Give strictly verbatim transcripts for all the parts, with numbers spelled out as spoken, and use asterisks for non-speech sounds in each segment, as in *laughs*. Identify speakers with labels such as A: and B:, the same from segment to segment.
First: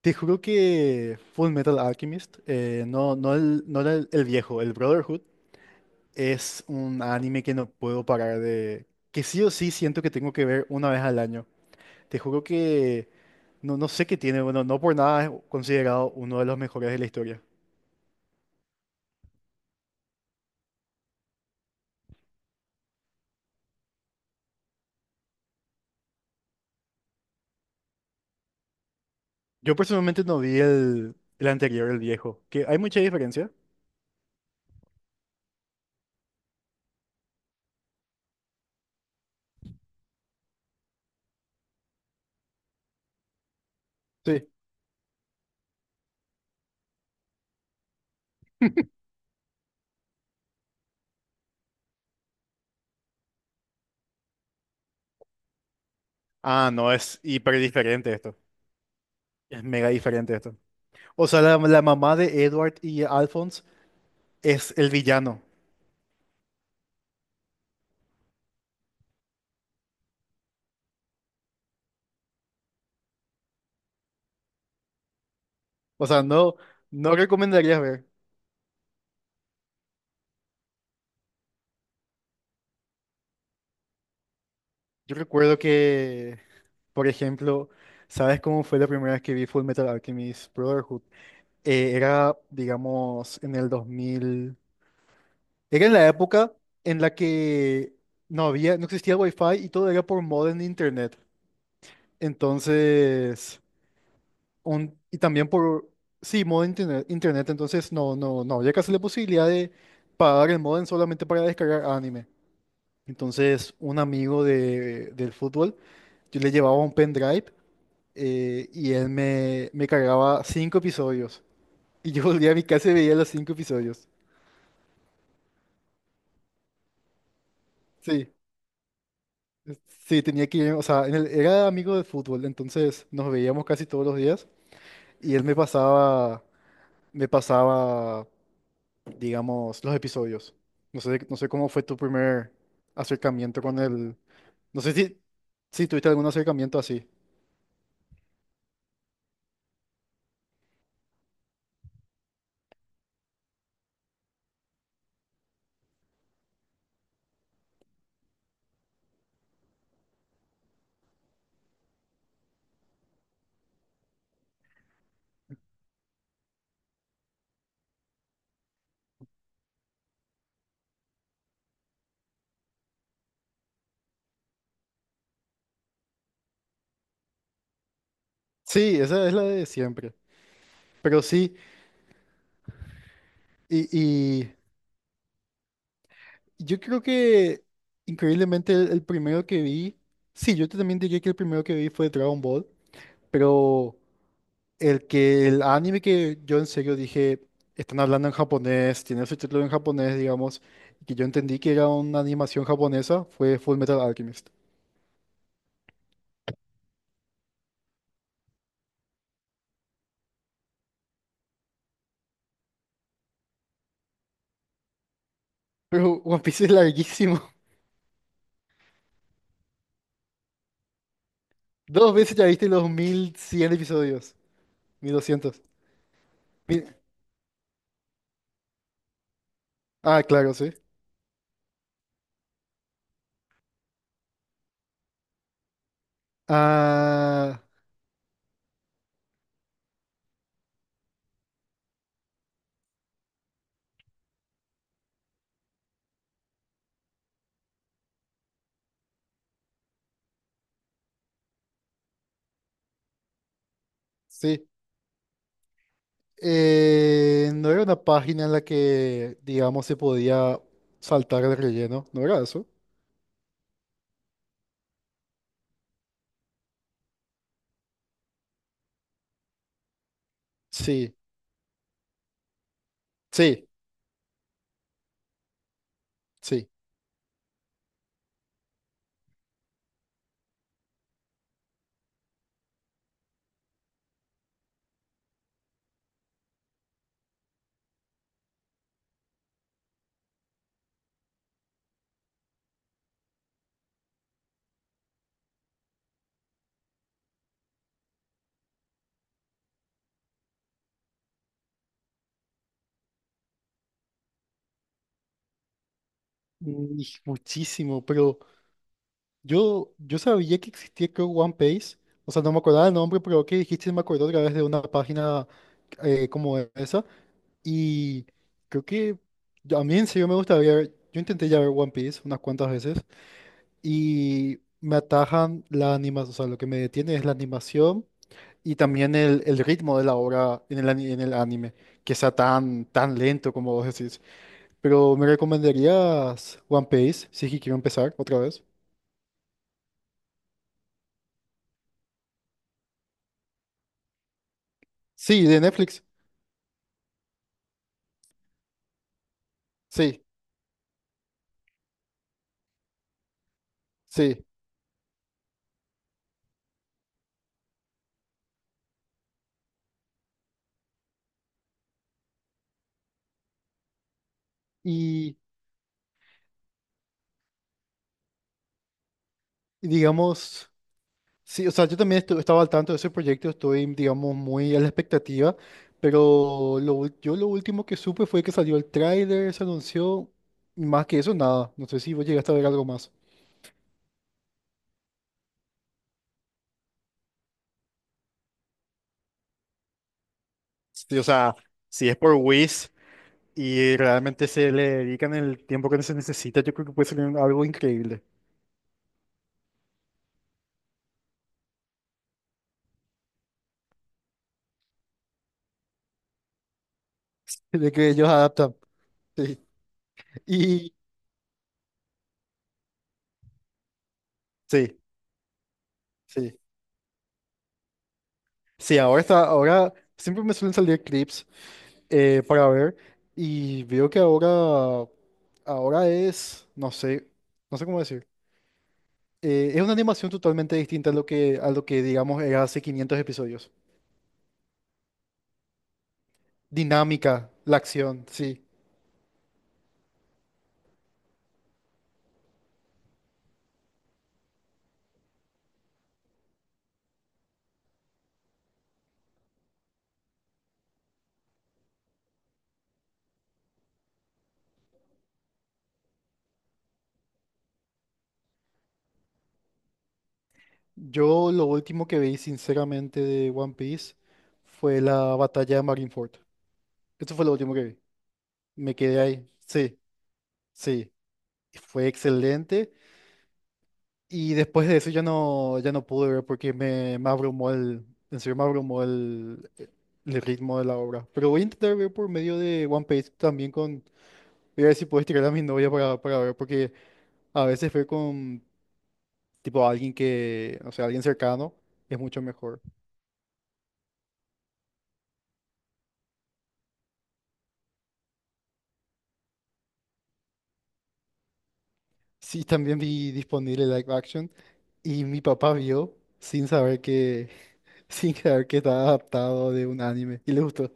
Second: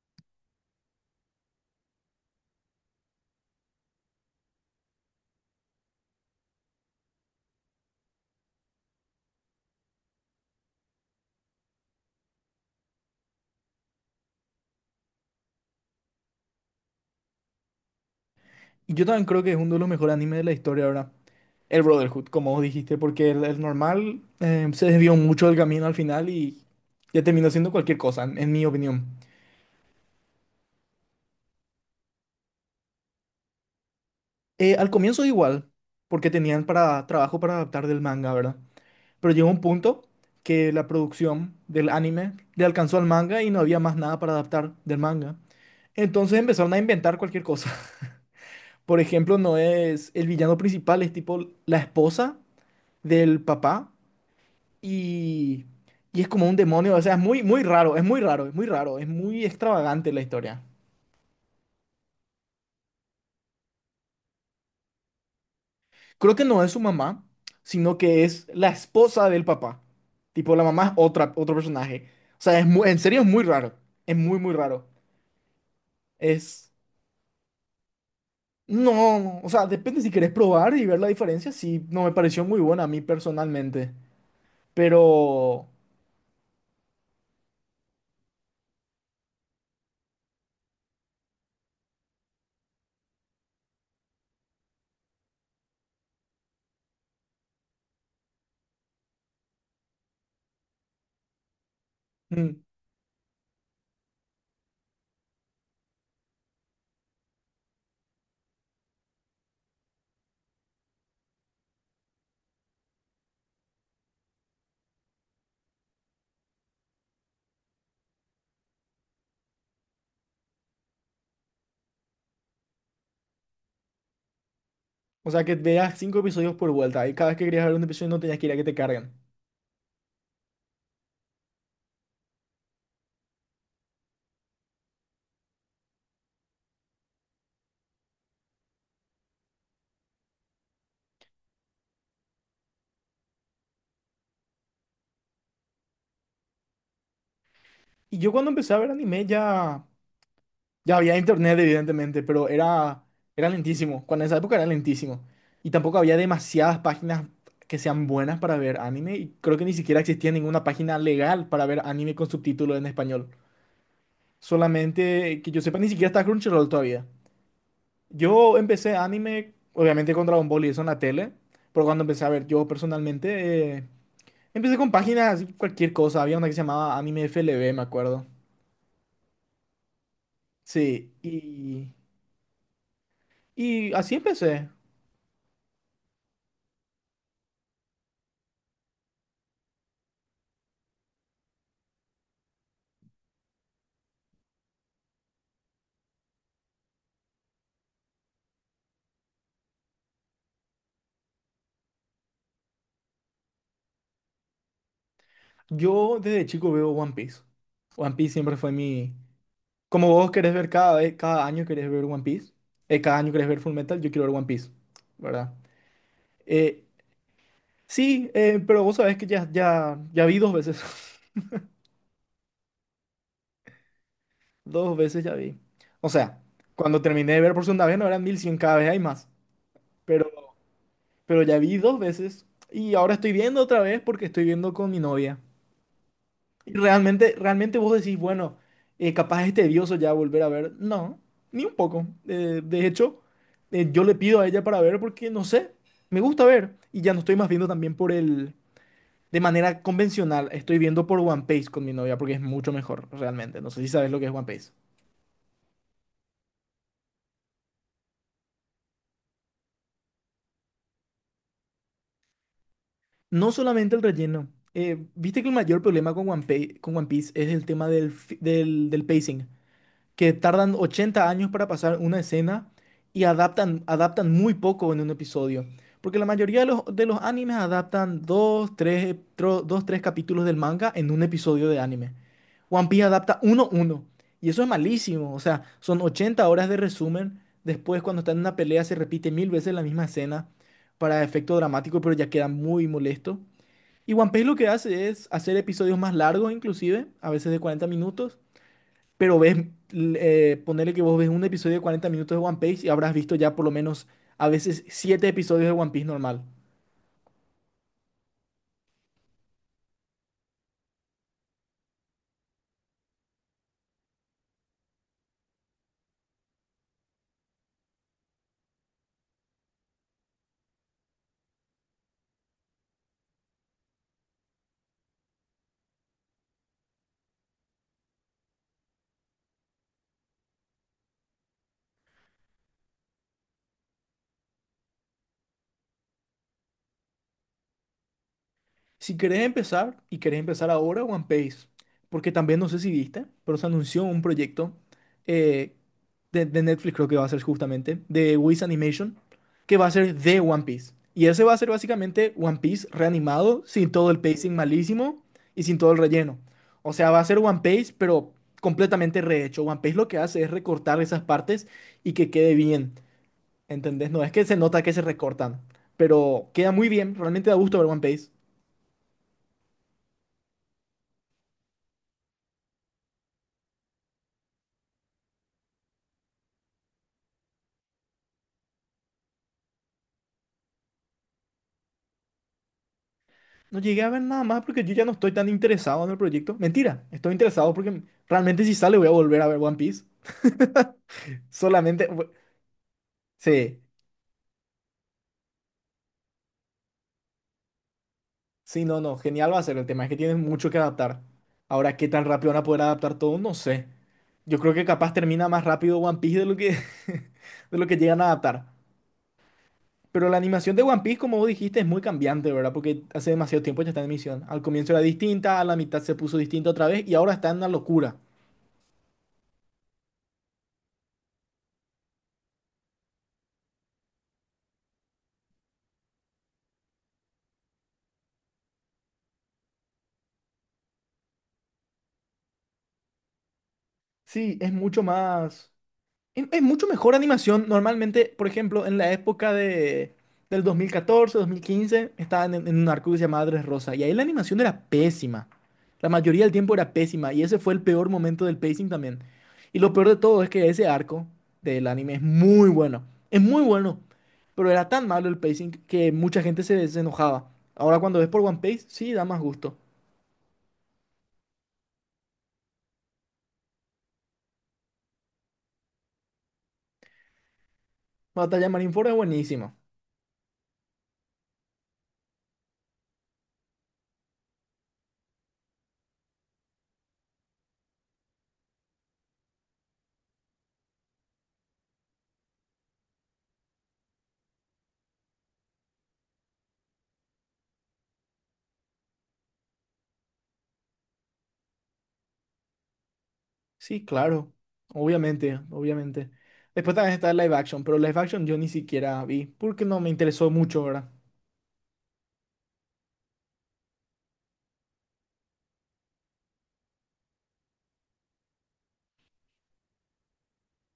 A: Te juro que Full Metal Alchemist, eh, no, no, el, no era el, el viejo, el Brotherhood, es un anime que no puedo parar de... que sí o sí siento que tengo que ver una vez al año. Te juro que no, no sé qué tiene, bueno, no por nada es considerado uno de los mejores de la historia.
B: Yo también creo que es uno de los mejores animes de la historia ahora. El Brotherhood, como vos dijiste, porque el, el normal eh, se desvió mucho del camino al final y ya terminó siendo cualquier cosa, en, en mi opinión.
A: Yo personalmente no vi el, el anterior, el viejo, que hay mucha diferencia.
B: Eh, al comienzo igual, porque tenían para, trabajo para adaptar del manga, ¿verdad? Pero llegó un punto que la producción del anime le alcanzó al manga y no había más nada para
A: Sí.
B: adaptar del manga. Entonces empezaron a inventar cualquier cosa. *laughs* Por ejemplo, no es el villano principal, es tipo la esposa del papá y, y es como un
A: Ah, no,
B: demonio, o sea,
A: es
B: es muy,
A: hiper
B: muy raro, es
A: diferente
B: muy
A: esto.
B: raro, es muy raro, es muy
A: Es mega
B: extravagante la
A: diferente esto.
B: historia.
A: O sea, la, la mamá de Edward y Alphonse es el villano.
B: Creo que no es su mamá, sino que es la esposa del papá. Tipo, la mamá es otra, otro personaje. O sea, es mu- en serio es muy raro, es muy, muy raro.
A: O sea, no,
B: Es...
A: no recomendarías ver.
B: No, o sea, depende si querés probar y ver la diferencia, sí, no me pareció muy buena a mí personalmente,
A: Yo recuerdo
B: pero...
A: que, por ejemplo, ¿sabes cómo fue la primera vez que vi Full Metal Alchemist Brotherhood? Eh, era, digamos, en el dos mil. Era en la época en la que no había, no existía Wi-Fi y todo era por modem de internet.
B: mm,
A: Entonces, un, y también por, sí, modem internet, internet. Entonces, no, no, no había casi la posibilidad de pagar el modem solamente para descargar anime. Entonces, un amigo de, del fútbol, yo le llevaba un pendrive, eh, y él me, me cargaba cinco episodios. Y yo *laughs* volvía a mi casa y veía los cinco episodios.
B: O sea, que veas cinco episodios por vuelta y cada vez que querías ver un episodio no
A: Sí,
B: tenías que ir a que te carguen.
A: es- sí, tenía que ir, o sea, en el- era amigo de fútbol, entonces nos veíamos casi todos los días y él me pasaba, me pasaba, digamos, los episodios. No sé, no sé cómo fue tu primer acercamiento con el... No sé si, si tuviste algún acercamiento así.
B: Y yo cuando empecé a ver anime ya... Ya había internet, evidentemente, pero era, era lentísimo. Cuando en esa época era lentísimo. Y tampoco había demasiadas páginas que sean buenas para ver anime. Y creo que ni siquiera existía ninguna página legal para ver anime con subtítulos en español. Solamente que yo sepa, ni siquiera está Crunchyroll todavía. Yo empecé anime, obviamente, con Dragon Ball y eso en la tele. Pero cuando empecé a ver yo personalmente, eh, empecé con páginas, cualquier cosa. Había una que se llamaba Anime F L V, me acuerdo.
A: Sí, esa es la de siempre.
B: Sí,
A: Pero sí,
B: y, y así
A: y,
B: empecé.
A: Yo creo que increíblemente el, el primero que vi, sí, yo también diría que el primero que vi fue Dragon Ball, pero el que el anime que yo en serio dije, están hablando en japonés, tiene su título en japonés, digamos, y que yo entendí que era una animación japonesa, fue Full Metal Alchemist. *laughs*
B: Yo desde chico veo One Piece. One Piece siempre fue mi... Como vos querés ver cada vez, cada año querés ver One Piece, eh, cada año querés ver Full Metal, yo quiero ver One Piece, ¿verdad?
A: Pero One Piece es
B: Eh,
A: larguísimo.
B: sí, eh, pero vos sabés que ya, ya, ya vi dos veces.
A: *laughs* Dos veces ya viste los mil cien episodios,
B: *laughs* Dos veces ya vi.
A: mil doscientos.
B: O sea,
A: Mil-
B: cuando terminé de ver por segunda vez no eran mil cien, cada vez hay más.
A: Ah,
B: Pero,
A: claro, sí.
B: pero ya vi dos veces y ahora estoy viendo otra vez porque estoy viendo con mi novia. Y Realmente,
A: Ah,
B: realmente vos decís, bueno, eh, capaz es tedioso ya volver a ver. No, ni un poco. Eh, de hecho, eh, yo le pido a ella para ver porque, no sé, me gusta ver. Y ya no estoy más viendo también por el... De manera convencional, estoy viendo por One Piece con mi novia porque es mucho mejor, realmente. No sé si sabes lo que es One
A: sí.
B: Piece.
A: Eh, no era una página en la que, digamos, se podía saltar el relleno, ¿no era eso?
B: No solamente el relleno. Eh, viste que el mayor problema con One Piece, con One Piece es el tema del, fi- del, del pacing. Que tardan
A: Sí,
B: ochenta años para pasar una escena y
A: sí,
B: adaptan, adaptan muy poco en un episodio. Porque la mayoría de
A: sí.
B: los, de los animes adaptan dos, tres, ep- tro- dos, tres capítulos del manga en un episodio de anime. One Piece adapta uno, uno. Y eso es malísimo. O sea, son ochenta horas de resumen. Después, cuando están en una pelea, se repite mil veces la misma escena para efecto dramático, pero ya queda muy molesto. Y One Piece lo que hace es hacer episodios más largos, inclusive, a veces de cuarenta minutos, pero ves, l- eh, ponele que vos ves un episodio de cuarenta minutos de One Piece y habrás visto ya por lo menos a veces siete episodios de One Piece normal.
A: Mm, y Muchísimo, pero yo, yo sabía que existía, creo, One Piece. O sea, no me acordaba el nombre, pero que dijiste, me acordó otra vez de una página eh, como esa. Y creo que yo- a mí en serio me gusta ver. Yo intenté ya ver One Piece unas cuantas veces y me atajan la animación. O sea, lo que me detiene es la animación y también el, el ritmo de la obra en el, ani- en el anime, que sea tan, tan lento como vos decís. Pero ¿me recomendarías One Piece? Sí, que quiero empezar otra vez.
B: Si querés empezar, y querés empezar ahora, One Piece, porque también no sé si viste, pero se anunció un proyecto
A: Sí, de
B: eh,
A: Netflix.
B: de, de, Netflix, creo que va a ser justamente de Wiz Animation, que va a ser
A: Sí,
B: de One Piece. Y ese va a ser básicamente One Piece reanimado, sin todo el
A: sí.
B: pacing malísimo y sin todo el relleno. O sea, va a ser One Piece, pero completamente rehecho. One Piece lo que hace es recortar esas partes y que quede bien. ¿Entendés? No es que se nota que se
A: Y,
B: recortan, pero queda muy bien, realmente da gusto ver One Piece.
A: y digamos, sí, o sea, yo también estu- estaba al tanto de ese proyecto, estoy, digamos, muy a la expectativa, pero lo, ul- yo lo último que supe fue que salió el tráiler, se anunció, y más que eso, nada. No sé si vos llegaste a ver algo más.
B: No llegué a ver nada más porque yo ya no estoy tan interesado en el proyecto. Mentira, estoy interesado porque realmente si sale voy a volver a ver One Piece.
A: Sí, o
B: *laughs*
A: sea,
B: Solamente,
A: si es
B: bu-
A: por Wish
B: sí,
A: y realmente se le dedican el tiempo que se necesita, yo creo que puede ser un- algo increíble
B: sí, no, no, genial va a ser. El tema es que tienes mucho que adaptar. Ahora, ¿qué tan rápido van a poder adaptar todo? No sé. Yo creo que capaz termina más rápido One Piece de lo que, *laughs* de lo
A: de
B: que
A: que
B: llegan a
A: ellos
B: adaptar.
A: adaptan. Sí.
B: Pero la animación de
A: Y
B: One Piece, como vos dijiste, es muy cambiante, ¿verdad? Porque hace demasiado tiempo ya está en emisión. Al comienzo
A: sí,
B: era distinta, a la mitad se puso
A: sí.
B: distinta otra vez y ahora está en una locura.
A: Sí, ahora está, ahora siempre me suelen salir clips eh, para ver y veo que ahora, ahora es, no sé, no sé cómo decir. Eh, es una animación totalmente distinta a lo que, a lo que digamos era hace quinientos episodios.
B: Sí, es mucho más. Es, es mucho mejor
A: Dinámica,
B: animación.
A: la acción,
B: Normalmente, por
A: sí.
B: ejemplo, en la época de, del dos dos mil catorce, dos mil quince estaban en, en un arco que se llamaba Rosa. Y ahí la animación era pésima. La mayoría del tiempo era pésima. Y ese fue el peor momento del pacing también. Y lo peor de todo es que ese arco del anime es muy bueno. Es muy bueno. Pero era tan malo el pacing que mucha gente se, se enojaba. Ahora cuando ves por One Piece, sí, da más gusto.
A: Yo lo último que vi, sinceramente, de One Piece fue la batalla de Marineford. Eso fue lo último que vi.
B: Batalla de
A: Me
B: Marineford es
A: quedé ahí.
B: buenísimo.
A: Sí, sí. Fue excelente. Y después de eso ya no, ya no pude ver porque me, me abrumó el, en serio me abrumó el, el ritmo de la obra. Pero voy a intentar ver por medio de One Piece también con... Voy a ver si puedo estirar a mi novia para, para ver porque a veces ver con tipo alguien que, o sea, alguien cercano es mucho mejor.
B: Sí, claro. Obviamente, obviamente. Después también está el live action, pero live action yo ni siquiera vi porque no me interesó mucho, ¿verdad?
A: Sí, también vi disponible live action. Y mi papá vio sin saber que, *laughs* sin saber que estaba adaptado de un anime y le gustó.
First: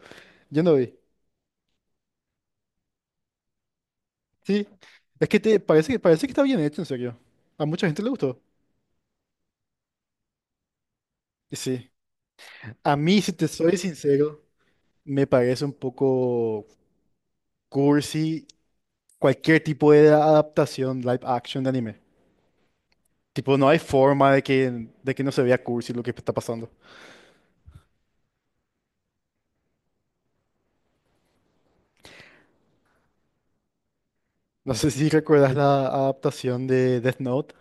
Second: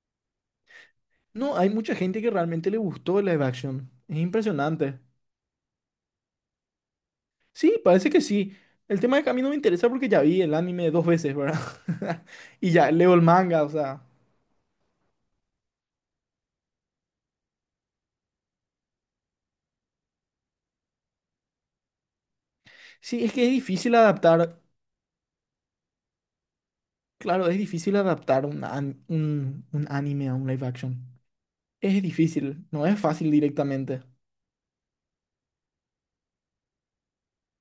A: Yo no vi.
B: No, hay mucha gente que realmente le gustó el live action. Es
A: Sí,
B: impresionante.
A: es que te parece que parece que está bien hecho, en serio. A
B: Sí,
A: mucha gente
B: parece
A: le
B: que
A: gustó.
B: sí. El tema de que a mí no me interesa porque ya vi el anime dos veces,
A: Y
B: ¿verdad?
A: sí.
B: *laughs* Y ya
A: A
B: leo
A: mí,
B: el
A: si te
B: manga, o
A: soy
B: sea.
A: sincero, me parece un poco cursi cualquier tipo de adaptación live action de anime.
B: Sí, es que es
A: Tipo, no hay
B: difícil
A: forma de
B: adaptar.
A: que, de que no se vea cursi lo que está pasando.
B: Claro, es difícil adaptar un, an- un, un anime a un live action. Es difícil, no es fácil directamente.
A: No sé si recuerdas la adaptación de Death Note.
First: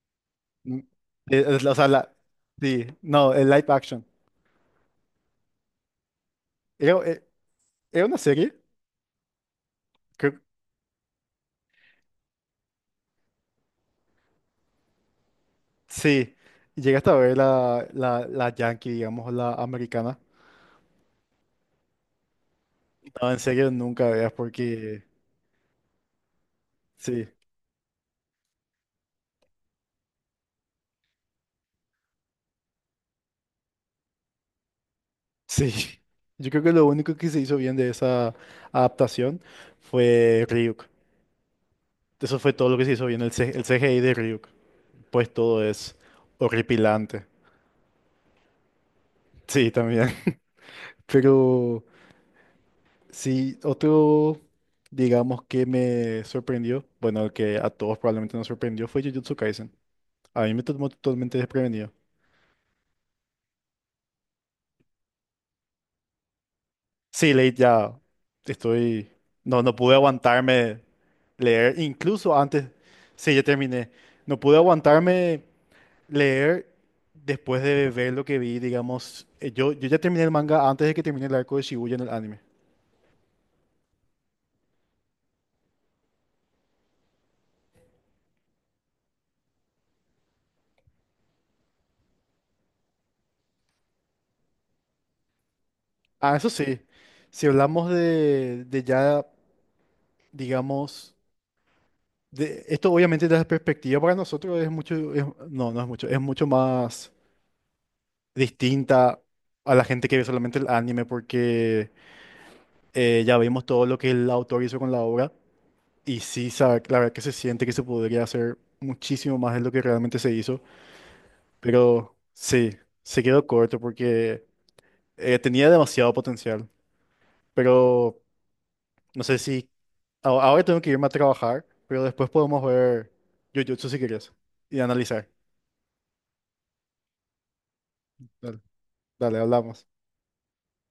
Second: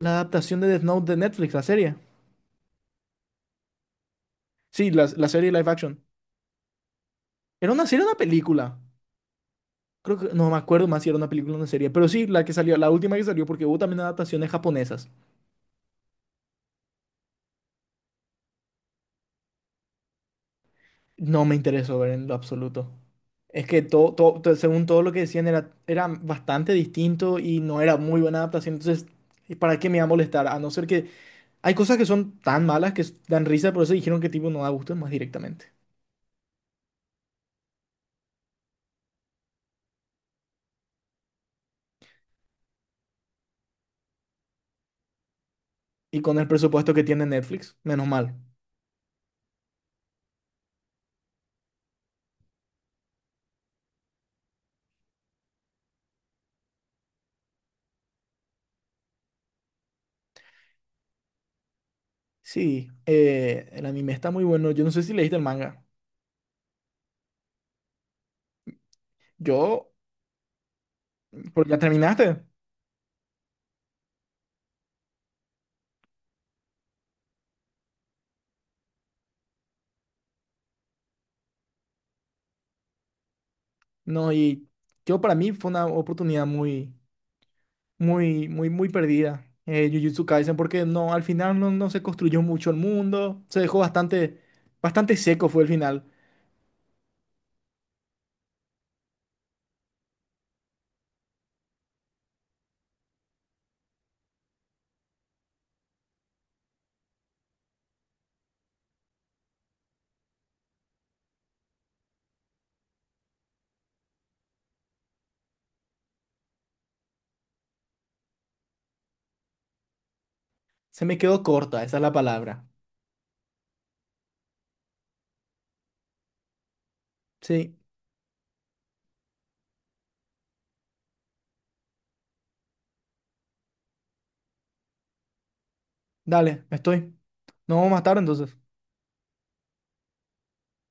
B: La adaptación de
A: Mm,
B: Death Note de
A: eh,
B: Netflix, la
A: eh, o sea,
B: serie.
A: la, sí, no, el live action.
B: Sí, la, la serie live action.
A: Era, e-
B: Era una serie,
A: era
B: o una
A: una serie,
B: película. Creo que
A: creo,
B: no me acuerdo más si era una película o una serie, pero sí, la que salió, la última que salió, porque hubo también adaptaciones japonesas.
A: sí. Llegaste a ver la, la, la yankee, digamos, la americana.
B: No me interesó ver en lo absoluto.
A: No, en
B: Es
A: serio,
B: que
A: nunca
B: todo,
A: veas
B: todo, to- según todo
A: porque...
B: lo que decían, era, era bastante
A: Sí,
B: distinto y no era muy buena adaptación. Entonces, y ¿para qué me iba a molestar? A no ser que hay cosas que son tan malas que s- dan risa, por eso dijeron que tipo no da gusto más directamente.
A: sí. *laughs* Yo creo que lo único que se hizo bien de esa adaptación fue Ryuk. Eso fue todo lo que se hizo bien, el, C- el C G I de Ryuk. Pues todo es
B: Y con el presupuesto que tiene
A: horripilante.
B: Netflix, menos mal.
A: Sí, también. *laughs* Pero sí, otro, digamos, que me sorprendió, bueno, el que a todos probablemente nos sorprendió fue Jujutsu Kaisen. A mí me tomó totalmente desprevenido.
B: Sí, eh, el anime está muy bueno. Yo no sé si leíste el manga.
A: Sí, leí ya. Estoy. No, no
B: Yo.
A: pude aguantarme
B: Porque ya
A: leer. Incluso
B: terminaste,
A: antes. Sí, ya terminé. No pude aguantarme leer después de ver lo que vi, digamos. eh, Yo, yo ya terminé el manga antes de que termine el arco de Shibuya en el anime.
B: ¿no? Y yo para mí fue una oportunidad muy, muy, muy, muy perdida, eh, Jujutsu Kaisen, porque no, al final no, no se construyó mucho el mundo, se dejó bastante, bastante seco fue el final.
A: Ah, eso sí. Si hablamos de, de ya, digamos. De, esto obviamente desde la perspectiva para nosotros es mucho. Es- no, no es mucho. Es mucho más. Distinta a la gente que ve solamente el anime, porque eh, ya vimos todo lo que el autor hizo con la obra, y sí, sa- la verdad que se siente que se podría hacer muchísimo más de lo que realmente se hizo,
B: Se me quedó corta, esa es la
A: pero
B: palabra.
A: sí, se quedó corto porque eh, tenía demasiado potencial,
B: Sí,
A: pero no sé si a- ahora tengo que irme a trabajar, pero después podemos ver Jujutsu si quieres y analizar.
B: dale, estoy. Nos vemos más tarde entonces.
A: Dale, dale, hablamos.